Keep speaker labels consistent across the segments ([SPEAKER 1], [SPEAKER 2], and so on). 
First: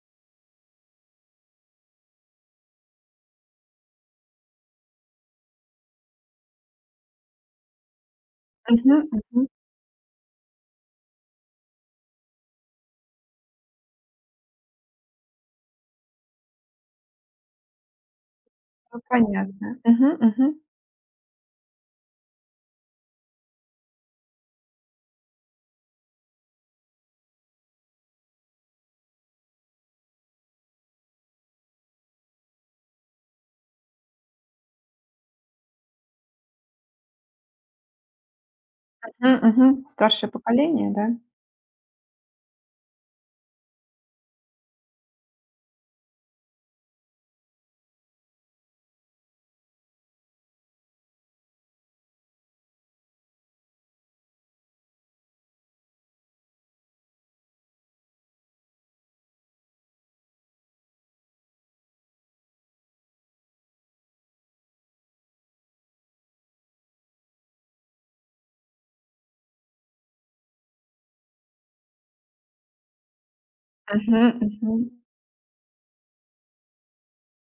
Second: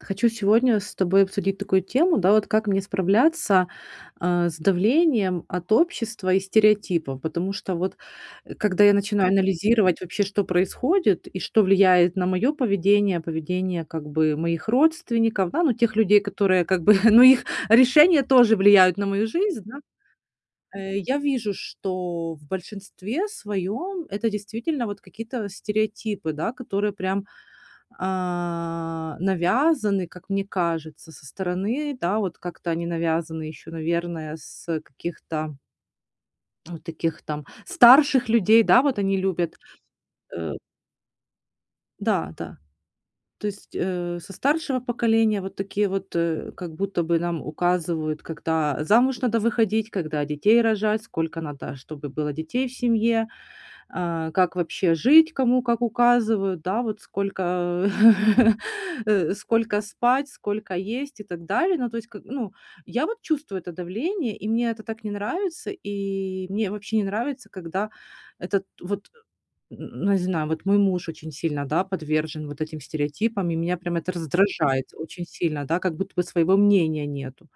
[SPEAKER 1] Хочу сегодня с тобой обсудить такую тему, да вот, как мне справляться, а, с давлением от общества и стереотипов. Потому что, вот, когда я
[SPEAKER 2] Мгм,
[SPEAKER 1] начинаю
[SPEAKER 2] мгм.
[SPEAKER 1] анализировать вообще, что происходит и что влияет на моё поведение, поведение, как бы, моих родственников, да, ну тех людей, которые, как бы, ну их решения тоже влияют
[SPEAKER 2] Ну,
[SPEAKER 1] на мою жизнь,
[SPEAKER 2] понятно.
[SPEAKER 1] да.
[SPEAKER 2] Мгм. Мгм.
[SPEAKER 1] Э, я вижу, что в большинстве своём это действительно вот какие-то стереотипы, да, которые прям а, навязаны, как мне кажется, со стороны, да, вот как-то они навязаны ещё, наверное, с, э, каких-то вот таких там старших людей, да, вот они
[SPEAKER 2] Мгм.
[SPEAKER 1] любят,
[SPEAKER 2] Мгм. Старшее
[SPEAKER 1] э
[SPEAKER 2] поколение, да?
[SPEAKER 1] Да, да. То есть, э, со старшего поколения, вот такие вот, э, как будто бы нам указывают, когда замуж надо выходить, когда детей рожать, сколько надо, чтобы было детей в семье, а, как вообще жить, кому как указывают, да, вот сколько, э, сколько спать, сколько есть и так далее. Ну, то есть, как ну Я вот чувствую это давление, и мне это так не нравится, и мне вообще не нравится, когда этот, вот н н не знаю, вот мой муж очень сильно, да, подвержен вот этим стереотипам, и меня прям это
[SPEAKER 2] Мгм,
[SPEAKER 1] раздражает
[SPEAKER 2] мгм.
[SPEAKER 1] очень сильно, да, как будто бы своего мнения нету.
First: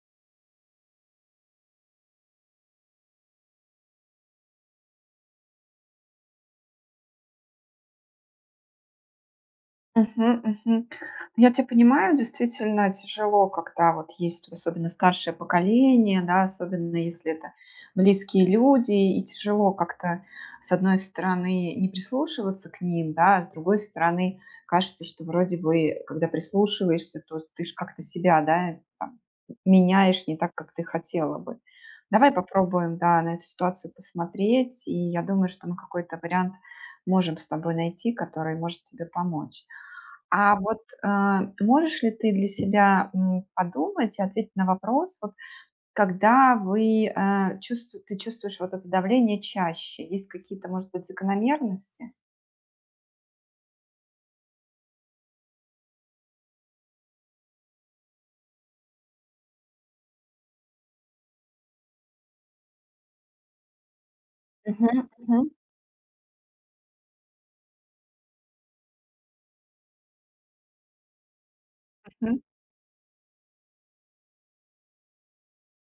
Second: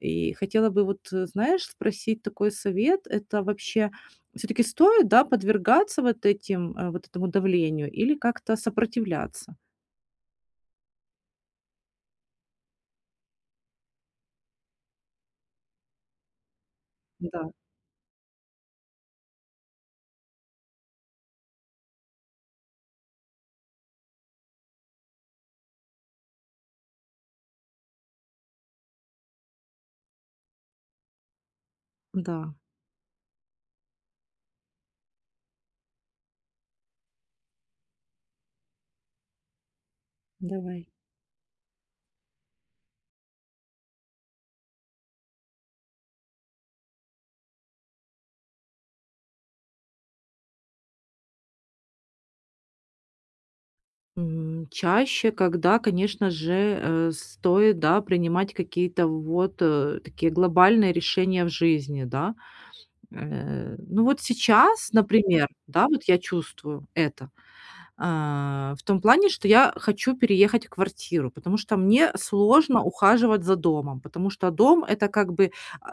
[SPEAKER 1] И хотела бы вот, э, знаешь, спросить такой совет: это вообще всё-таки стоит, да, подвергаться вот этим э, вот этому давлению или как-то сопротивляться?
[SPEAKER 2] Мгм. Мгм. Ну, я тя понимаю, действительно тяжело, когда вот есть, вот особенно старшее поколение, да, особенно если
[SPEAKER 1] Да.
[SPEAKER 2] это близкие люди, и тяжело как-то, с одной стороны, не прислушиваться к ним, да? А с другой стороны кажется, что, вроде бы, когда прислушиваешься, то ты ж как-то себя, да, там м меняешь, не так, как ты хотела бы. Давай
[SPEAKER 1] Да.
[SPEAKER 2] попробуем, да, на эту ситуацию посмотреть, и я думаю, что мы какой-то вариант можем с тобой найти, который может тебе помочь. А вот,
[SPEAKER 1] Давай.
[SPEAKER 2] а, можешь ли ты для себя, м, подумать и ответить на вопрос: вот когда вы, э, чувст ты чувствуешь вот это давление чаще? Есть какие-то, может быть, закономерности?
[SPEAKER 1] М, чаще, когда, конечно же, э, стоит, да, принимать какие-то вот, э, такие глобальные решения в жизни, да. Э, ну, вот сейчас,
[SPEAKER 2] Мгм,
[SPEAKER 1] например,
[SPEAKER 2] мгм.
[SPEAKER 1] да, вот я чувствую это, а, в том плане, что я хочу переехать в квартиру, потому что мне
[SPEAKER 2] Мгм.
[SPEAKER 1] сложно ухаживать за домом, потому что дом- это, как бы,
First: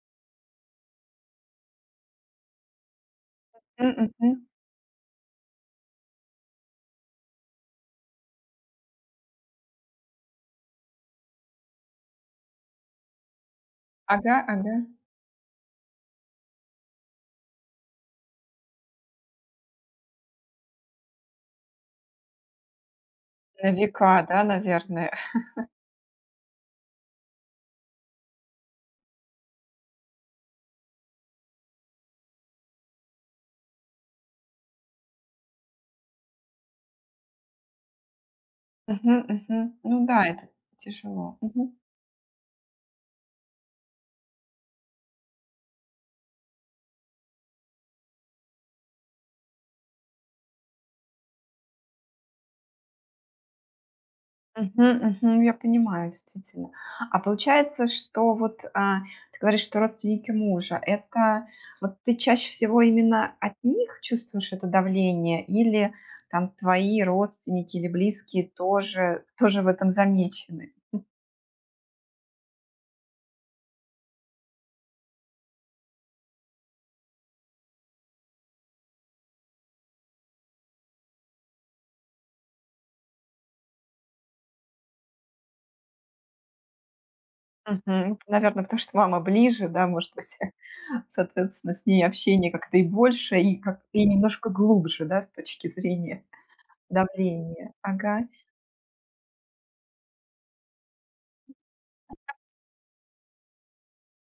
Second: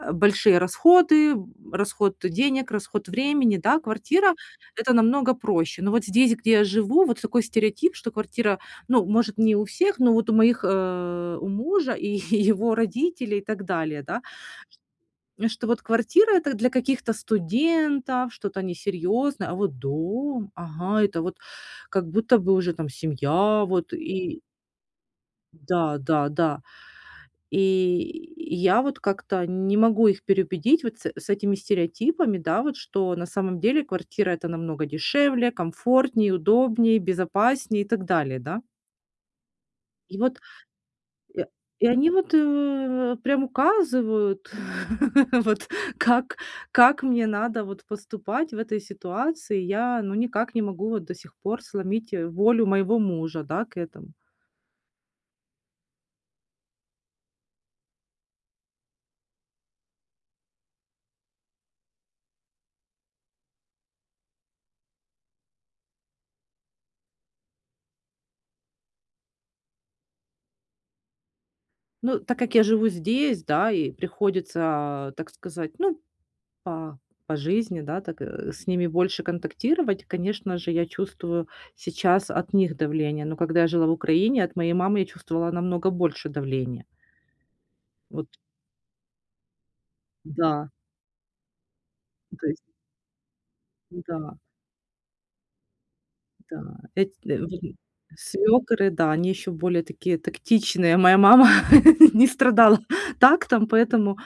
[SPEAKER 1] э, большие расходы, расход денег, расход времени, да?
[SPEAKER 2] Мгм,
[SPEAKER 1] Квартира-
[SPEAKER 2] мгм.
[SPEAKER 1] это намного проще. Но вот здесь, где я живу, вот такой стереотип, что квартира, ну, может, не у всех, но вот у моих, э, у мужа и е е его родителей и так далее, да?
[SPEAKER 2] Ага ага.
[SPEAKER 1] Что вот квартира- это для каких-то студентов, что-то несерьезное, а вот дом, ага! Это, вот, как будто бы уже там семья,
[SPEAKER 2] На
[SPEAKER 1] вот
[SPEAKER 2] века,
[SPEAKER 1] и
[SPEAKER 2] да, наверное?
[SPEAKER 1] Да, да, да. И и я вот как-то не могу их переубедить вот с с этими стереотипами, да, вот, что на самом деле квартира- это намного дешевле, комфортнее, удобнее, безопаснее и так далее, да.
[SPEAKER 2] Мгм. Мгм. Ну
[SPEAKER 1] И
[SPEAKER 2] да,
[SPEAKER 1] вот.
[SPEAKER 2] это тяжело.
[SPEAKER 1] И
[SPEAKER 2] Мгм.
[SPEAKER 1] и они, вот, у, прям указывают, вот, как как мне надо, вот, поступать в этой ситуации. Я, ну, никак не могу, вот, до сих пор сломить, э, волю моего мужа, да, к этому.
[SPEAKER 2] Мгм. Мгм. Я понимаю, действительно. А получается, что вот, а, ты говоришь, что родственники мужа- это, вот, ты чаще всего именно от них чувствуешь это давление или там твои родственники или близкие тоже тоже в этом замечены?
[SPEAKER 1] Ну, так как я живу здесь, да, и приходится, а, так сказать, ну, по по жизни, да, так, э, с ними больше контактировать, конечно же, я чувствую сейчас от них давление. Но когда я жила в Украине, от моей мамы я чувствовала намного больше давление.
[SPEAKER 2] Мгм.
[SPEAKER 1] Вот.
[SPEAKER 2] Наверное, потому что мама ближе, да, может быть,
[SPEAKER 1] Да.
[SPEAKER 2] соответственно, с ней
[SPEAKER 1] То
[SPEAKER 2] общение
[SPEAKER 1] есть.
[SPEAKER 2] как-то и больше, и ка и
[SPEAKER 1] Да.
[SPEAKER 2] немножко глубже, да, с точки зрения
[SPEAKER 1] Да. Эт
[SPEAKER 2] давления.
[SPEAKER 1] [unintelligible]
[SPEAKER 2] Ага.
[SPEAKER 1] свёкры, да, они еще более такие тактичные. А моя мама не
[SPEAKER 2] Ага.
[SPEAKER 1] страдала так там, поэтому,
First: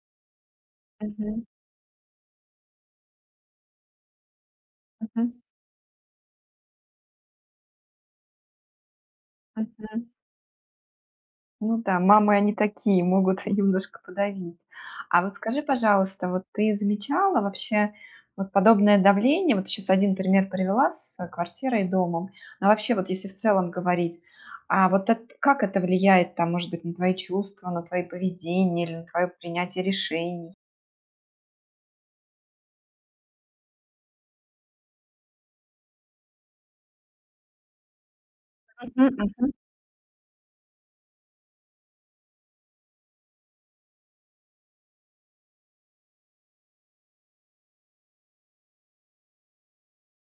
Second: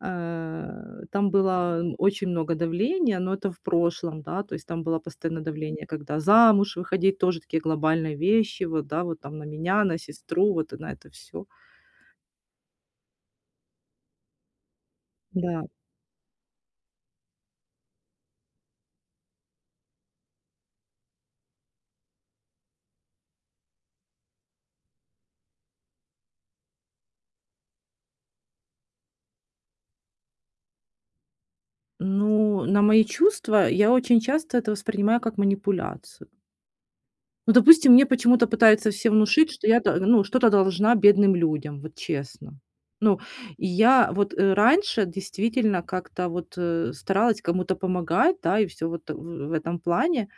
[SPEAKER 1] э, там
[SPEAKER 2] Мгм.
[SPEAKER 1] было очень много давления, но это в прошлом, да, то есть там было
[SPEAKER 2] Мгм.
[SPEAKER 1] постоянно давление, когда замуж выходить, тоже такие глобальные вещи, вот, да, вот там на меня, на
[SPEAKER 2] Мгм.
[SPEAKER 1] сестру, вот, а, на это всё.
[SPEAKER 2] Ну да. Мамы, они такие, могут и немножко подавить. А вот скажи,
[SPEAKER 1] Да.
[SPEAKER 2] пожалуйста, вот ты замечала вообще вот подобное давление, вот ты щас 1 пример привела с, э, квартирой и домом. А вообще вот если в целом говорить, а вот эт как это влияет там, может быть, на твои чувства, на твое поведение или на твое принятие решений?
[SPEAKER 1] Ну, на мои чувства- я очень часто это воспринимаю как манипуляцию. Ну, допустим, мне почему-то пытаются
[SPEAKER 2] Мгм,
[SPEAKER 1] все внушить,
[SPEAKER 2] мгм.
[SPEAKER 1] что я т ну, что-то должна бедным людям, вот честно. Ну, и я вот, э, раньше действительно как-то вот, э, старалась кому-то помогать, да, и всё вот, э, в этом плане.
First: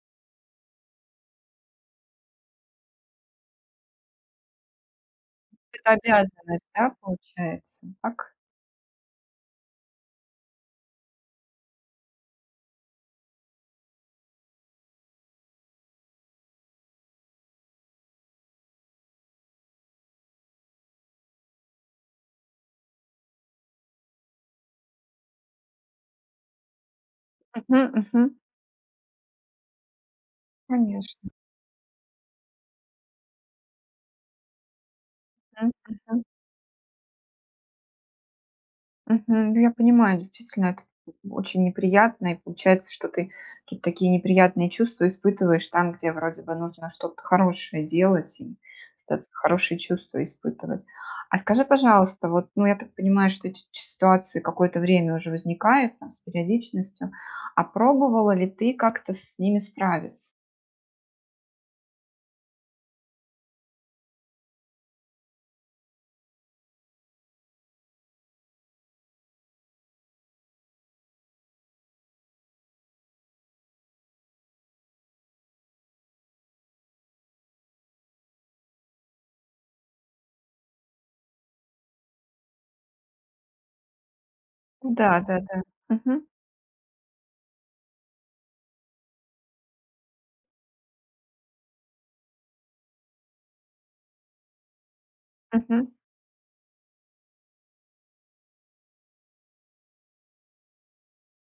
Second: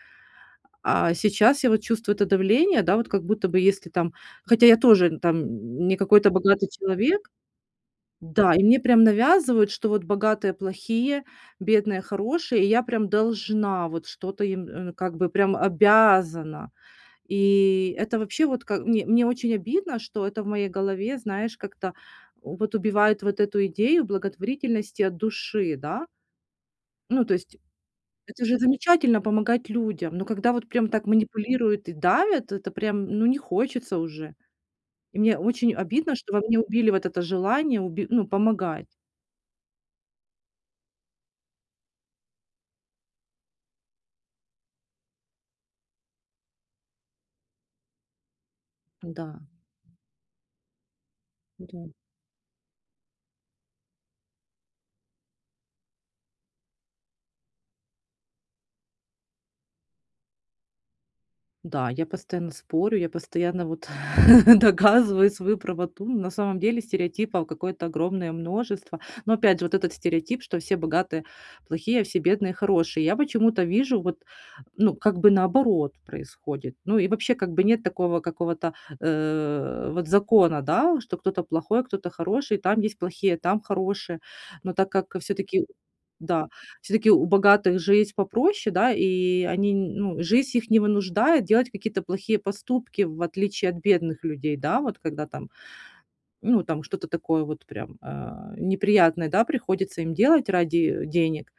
[SPEAKER 1] А сейчас я вот чувствую это давление, да, вот как будто бы если там хотя я тоже там
[SPEAKER 2] Это
[SPEAKER 1] не какой-то
[SPEAKER 2] обязанность,
[SPEAKER 1] богатый
[SPEAKER 2] да,
[SPEAKER 1] человек.
[SPEAKER 2] получается, так?
[SPEAKER 1] Да, и мне прям навязывают, что вот богатые плохие, бедные хорошие, и я прям должна, вот что-то им, э, как бы прям обязана. И это вообще вот как мн мне очень обидно, что это в моей голове, знаешь, как-то вот убивает вот эту идею благотворительности от души, да? Ну, то есть.
[SPEAKER 2] Мгм, мгм.
[SPEAKER 1] Это же замечательно- помогать людям, но когда вот прям так
[SPEAKER 2] Конечно.
[SPEAKER 1] манипулируют и давят, это прям, ну, не хочется уже. И мне
[SPEAKER 2] М,
[SPEAKER 1] очень обидно,
[SPEAKER 2] мгм.
[SPEAKER 1] что во мне убили вот это желание уби ну, помогать.
[SPEAKER 2] Мгм, я понимаю, действительно, это очень неприятно, и получается, что ты ты такие неприятные чувства испытываешь там, где вроде бы нужно что-то хорошее делать и пытаться
[SPEAKER 1] Да.
[SPEAKER 2] хорошие чувства испытывать. А скажи,
[SPEAKER 1] Да.
[SPEAKER 2] пожалуйста, вот, ну, я так понимаю, что эти ч ситуации какое-то время уже возникают там с периодичностью, а пробовала ли ты как-то с ними справиться?
[SPEAKER 1] Да, я постоянно спорю, я постоянно вот доказываю свою правоту, на самом деле стереотипов какое-то огромное множество. Но опять же, вот этот стереотип, что все богатые плохие, а все бедные хорошие, я почему-то вижу вот, ну, как бы наоборот происходит. Ну и вообще, как бы нет такого какого-то, э, вот закона, да, что кто-то плохой, а кто-то хороший, там есть плохие, там хорошие. Но так как
[SPEAKER 2] Да-да-да.
[SPEAKER 1] всё-таки
[SPEAKER 2] Мгм.
[SPEAKER 1] да, всё-таки у богатых жизнь попроще, да, и они, ну, жизнь их не вынуждает делать какие-то плохие поступки, в отличие от бедных людей, да. Вот когда там,
[SPEAKER 2] Мгм.
[SPEAKER 1] ну там что-то такое вот, прям, а, неприятное, да, приходится им делать ради, э, денег.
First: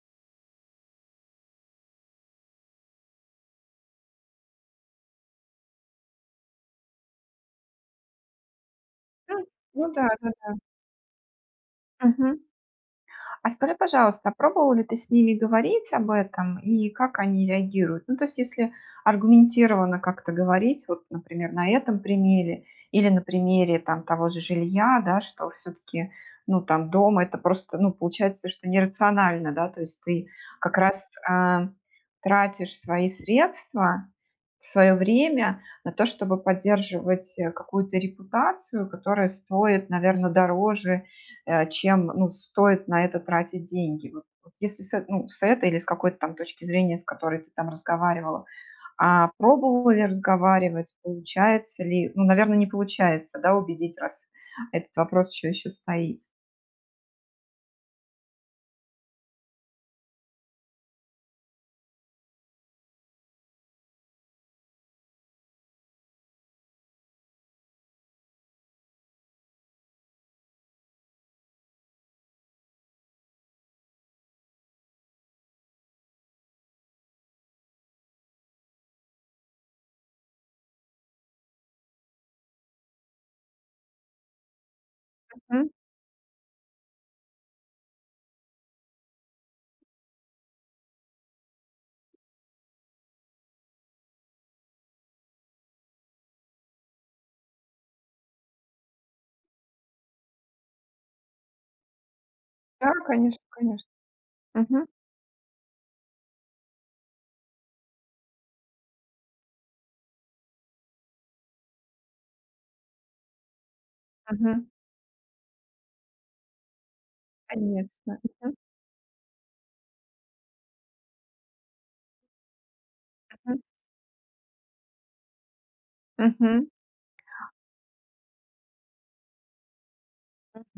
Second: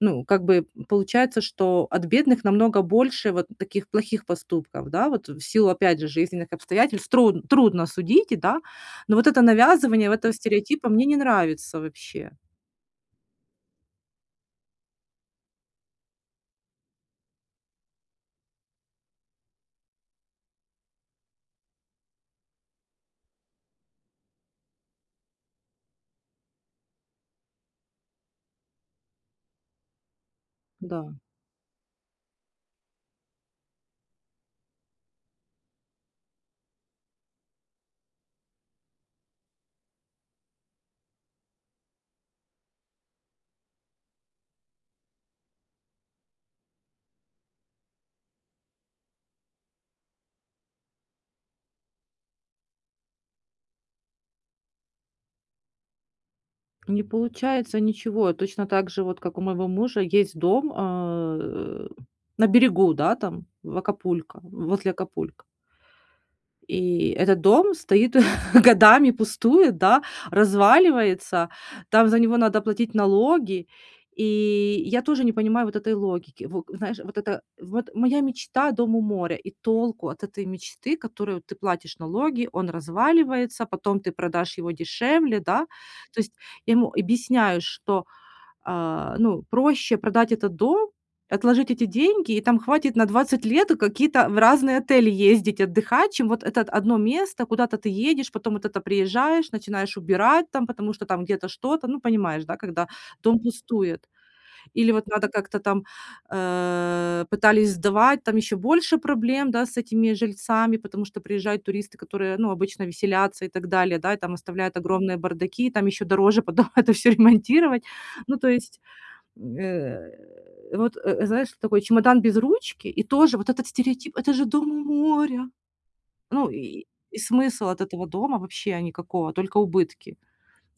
[SPEAKER 1] Ну, как бы получается, что от бедных намного больше вот таких плохих поступков, да, вот в силу, опять же, жизненных обстоятельств, тру трудно судить, да, но вот это
[SPEAKER 2] Ну да,
[SPEAKER 1] навязывание этого
[SPEAKER 2] да-да.
[SPEAKER 1] стереотипа мне не нравится вообще.
[SPEAKER 2] Мгм. А скажи, пожалуйста, пробовала ли ты с ними говорить об этом и как они реагируют? Ну то есть, если аргументированно как-то говорить вот, например, на этом примере или на примере там того же жилья, да, что все-таки, ну, там дом- это просто, ну, получается, что нерационально, да. То есть ты как
[SPEAKER 1] Да.
[SPEAKER 2] раз, а, тратишь свои средства, свое время на то, чтобы поддерживать, э, какую-то репутацию, которая стоит, наверно, дороже, э, чем, ну, стоит на это тратить деньги. Вот вот если с этой, ну, с этой или с какой-то там точки зрения, с которой ты там разговаривала, а, пробовала ли разговаривать, получается ли, ну, наверно, не получается, да, убедить, раз этот вопрос еще еще стоит.
[SPEAKER 1] Не получается ничего, точно так же вот как у моего мужа есть дом, а, э, на берегу, да, там в Акапулько, возле Акапулько. И этот дом стоит годами, пустует, да, разваливается, там за него надо платить налоги, и я тоже не понимаю вот этой логики. Во знаешь, вот это: вот моя мечта- дом у моря, и толку от этой мечты, которую ты платишь налоги, он разваливается, потом ты продашь его дешевле, да?
[SPEAKER 2] Мгм.
[SPEAKER 1] То есть я ему объясняю, что, а, ну проще продать этот дом, отложить эти деньги, и там хватит на 20 лет какие-то в разные отели ездить, отдыхать, чем вот это 1 место, куда-то ты едешь, потом вот это приезжаешь, начинаешь убирать там, потому что там где-то что-то, ну, понимаешь, да, когда
[SPEAKER 2] Да,
[SPEAKER 1] дом
[SPEAKER 2] конечно конечно.
[SPEAKER 1] пустует.
[SPEAKER 2] Мгм.
[SPEAKER 1] Или вот надо как-то там, э, пытались сдавать, там еще больше проблем, да, с этими жильцами, потому что приезжают туристы, которые, ну, обычно веселятся и так далее, да, и там
[SPEAKER 2] Мгм.
[SPEAKER 1] оставляют огромные бардаки, там еще дороже потом это всё ремонтировать.
[SPEAKER 2] Конечно.
[SPEAKER 1] Ну, то
[SPEAKER 2] Мгм.
[SPEAKER 1] есть, э, вот, э, знаешь, такой чемодан без ручки, и тоже вот
[SPEAKER 2] М.
[SPEAKER 1] этот стереотип: "Это же дом у моря". Ну
[SPEAKER 2] Мгм.
[SPEAKER 1] и и смысл от этого дома вообще никакого, только убытки.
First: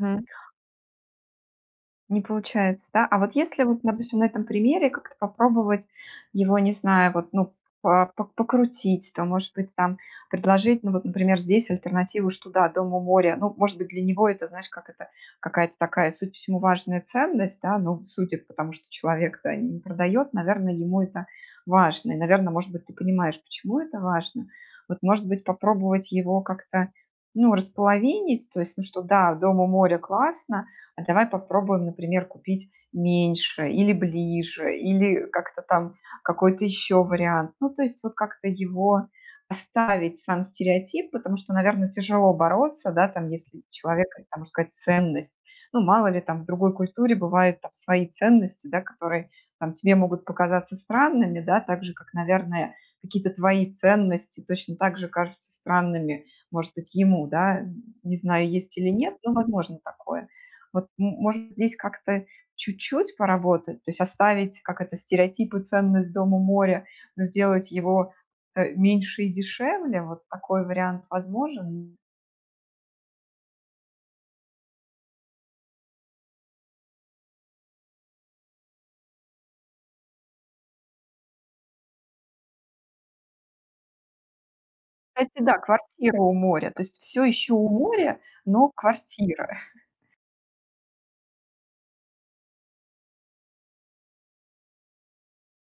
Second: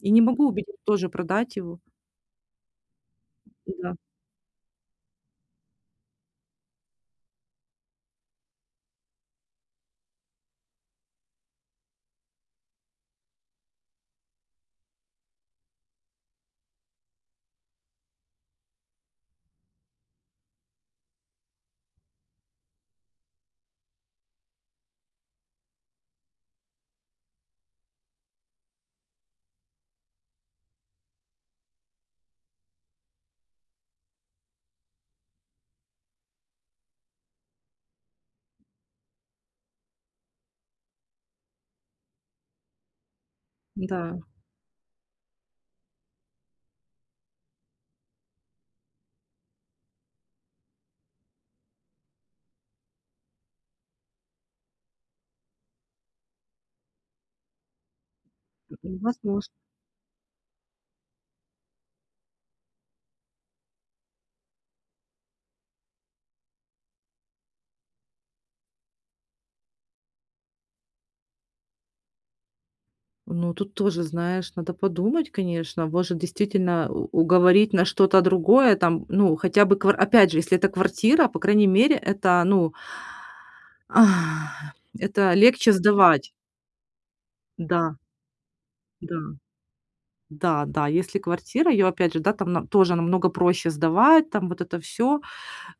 [SPEAKER 1] Я не могу убедить тоже продать его.
[SPEAKER 2] Не получается, да? А вот если, вот
[SPEAKER 1] Да.
[SPEAKER 2] допустим, на этом примере как-то попробовать его, не знаю, вот, ну, по п покрутить, там, может быть, там предложить, ну вот, например, здесь альтернативу: что да, дом у моря, ну, может быть, для него это, знаешь, как это какая-то такая, судя по всему, важная ценность, да. Ну, судя по тому, что человек-то, э, не продает, наверное, ему это важно. И, наверно, может быть, ты понимаешь, почему это важно. Вот, может быть, попробовать его как-то, ну, располовинить. То есть, ну что, да, дом у моря- классно, а давай попробуем, например, купить меньше или ближе, или как-то там какой-то еще вариант. Ну то есть вот как-то его оставить, сам стереотип, потому что, наверно, тяжело бороться, да, там, если у человека
[SPEAKER 1] Да.
[SPEAKER 2] там, можно сказать, ценность. Ну мало ли, там, в другой культуре бывают там свои ценности, да, которые там тебе могут показаться странными, да, так же, как, наверное, какие-то твои ценности точно так же кажутся странными, может быть, ему, да. Не знаю, есть или нет, но
[SPEAKER 1] Возможно.
[SPEAKER 2] возможно такое. Вот, может, здесь как-то чуть-чуть поработать: то есть оставить, как это, стереотип и ценность- дом у моря, но сделать его, э, меньше и дешевле. Вот такой вариант возможен?
[SPEAKER 1] Ну, тут тоже, знаешь, надо подумать, конечно, может, действительно у уговорить на что-то другое. Там, ну, хотя бы квар Опять же, если это квартира, по крайней мере, это, ну, это
[SPEAKER 2] Кстати, да,
[SPEAKER 1] легче
[SPEAKER 2] квартира
[SPEAKER 1] сдавать.
[SPEAKER 2] у моря, то есть всё ещё у
[SPEAKER 1] Да.
[SPEAKER 2] моря, но
[SPEAKER 1] Да.
[SPEAKER 2] квартира.
[SPEAKER 1] Да да, если квартира, её опять же, да, там на там тоже намного проще сдавать, там вот это всё,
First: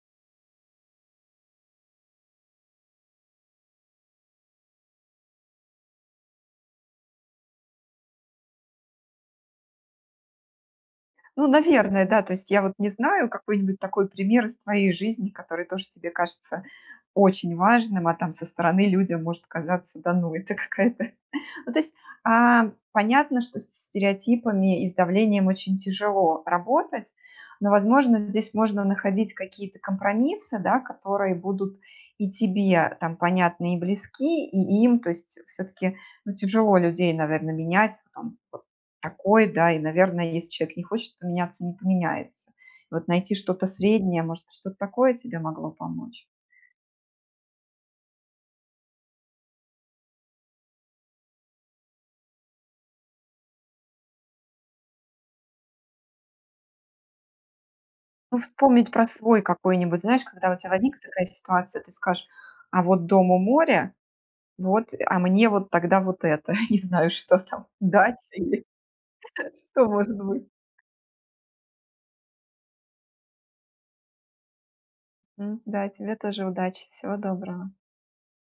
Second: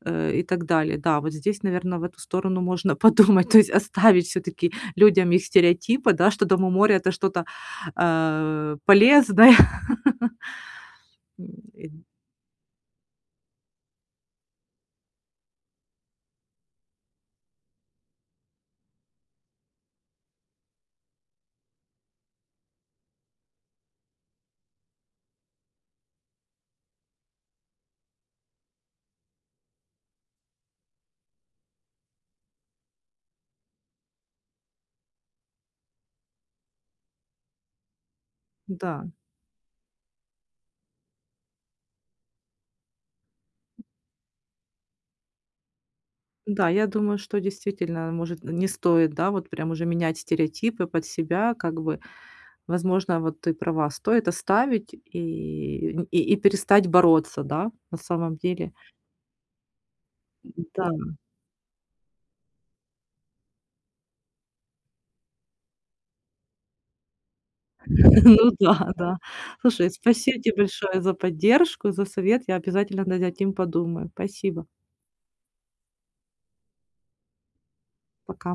[SPEAKER 1] э, и так далее. Да, вот здесь, наверное, в эту сторону можно подумать, то есть оставить всё-таки людям их стереотипы, да, что дом у моря- это что-то, э, полезное.
[SPEAKER 2] Ну,
[SPEAKER 1] М.
[SPEAKER 2] наверное, да. То есть я вот не знаю какой-нибудь такой пример из твоей жизни, который тоже тебе кажется очень важным, а там со стороны людям может казаться: "Да ну, это какая-то". Ну то есть, а, понятно, что со стереотипами и с давлением очень тяжело работать, но, возможно, здесь можно находить какие-то компромиссы, да, которые будут и тебе там понятны и близки, и им. То есть всё-таки, ну, тяжело людей, наверное, менять, там п
[SPEAKER 1] Да.
[SPEAKER 2] такой, да, и, наверно, если человек не хочет поменяться- не поменяется. И вот найти что-то среднее, может, что-то такое тебе могло помочь.
[SPEAKER 1] Да, я думаю, что действительно, может, н не стоит, да, вот прям уже менять стереотипы под себя как бы. Возможно, вот ты права. Стоит оставить и нь и и перестать бороться, да, на самом
[SPEAKER 2] Ну,
[SPEAKER 1] деле.
[SPEAKER 2] вспомнить про свой какой-нибудь, знаешь, когда у тебя
[SPEAKER 1] Да.
[SPEAKER 2] возникнет ситуация, ты скажешь: "А вот дом у моря, вот, а мне вот тогда вот это, не знаю, что там, дача,
[SPEAKER 1] Ну
[SPEAKER 2] или
[SPEAKER 1] да, да.
[SPEAKER 2] что
[SPEAKER 1] Слушай,
[SPEAKER 2] может
[SPEAKER 1] спасибо
[SPEAKER 2] быть".
[SPEAKER 1] тебе большое за поддержку, за совет, я обязательно над этим подумаю. Спасибо.
[SPEAKER 2] М, да, тебе тоже удачи, всего доброго.
[SPEAKER 1] Пока.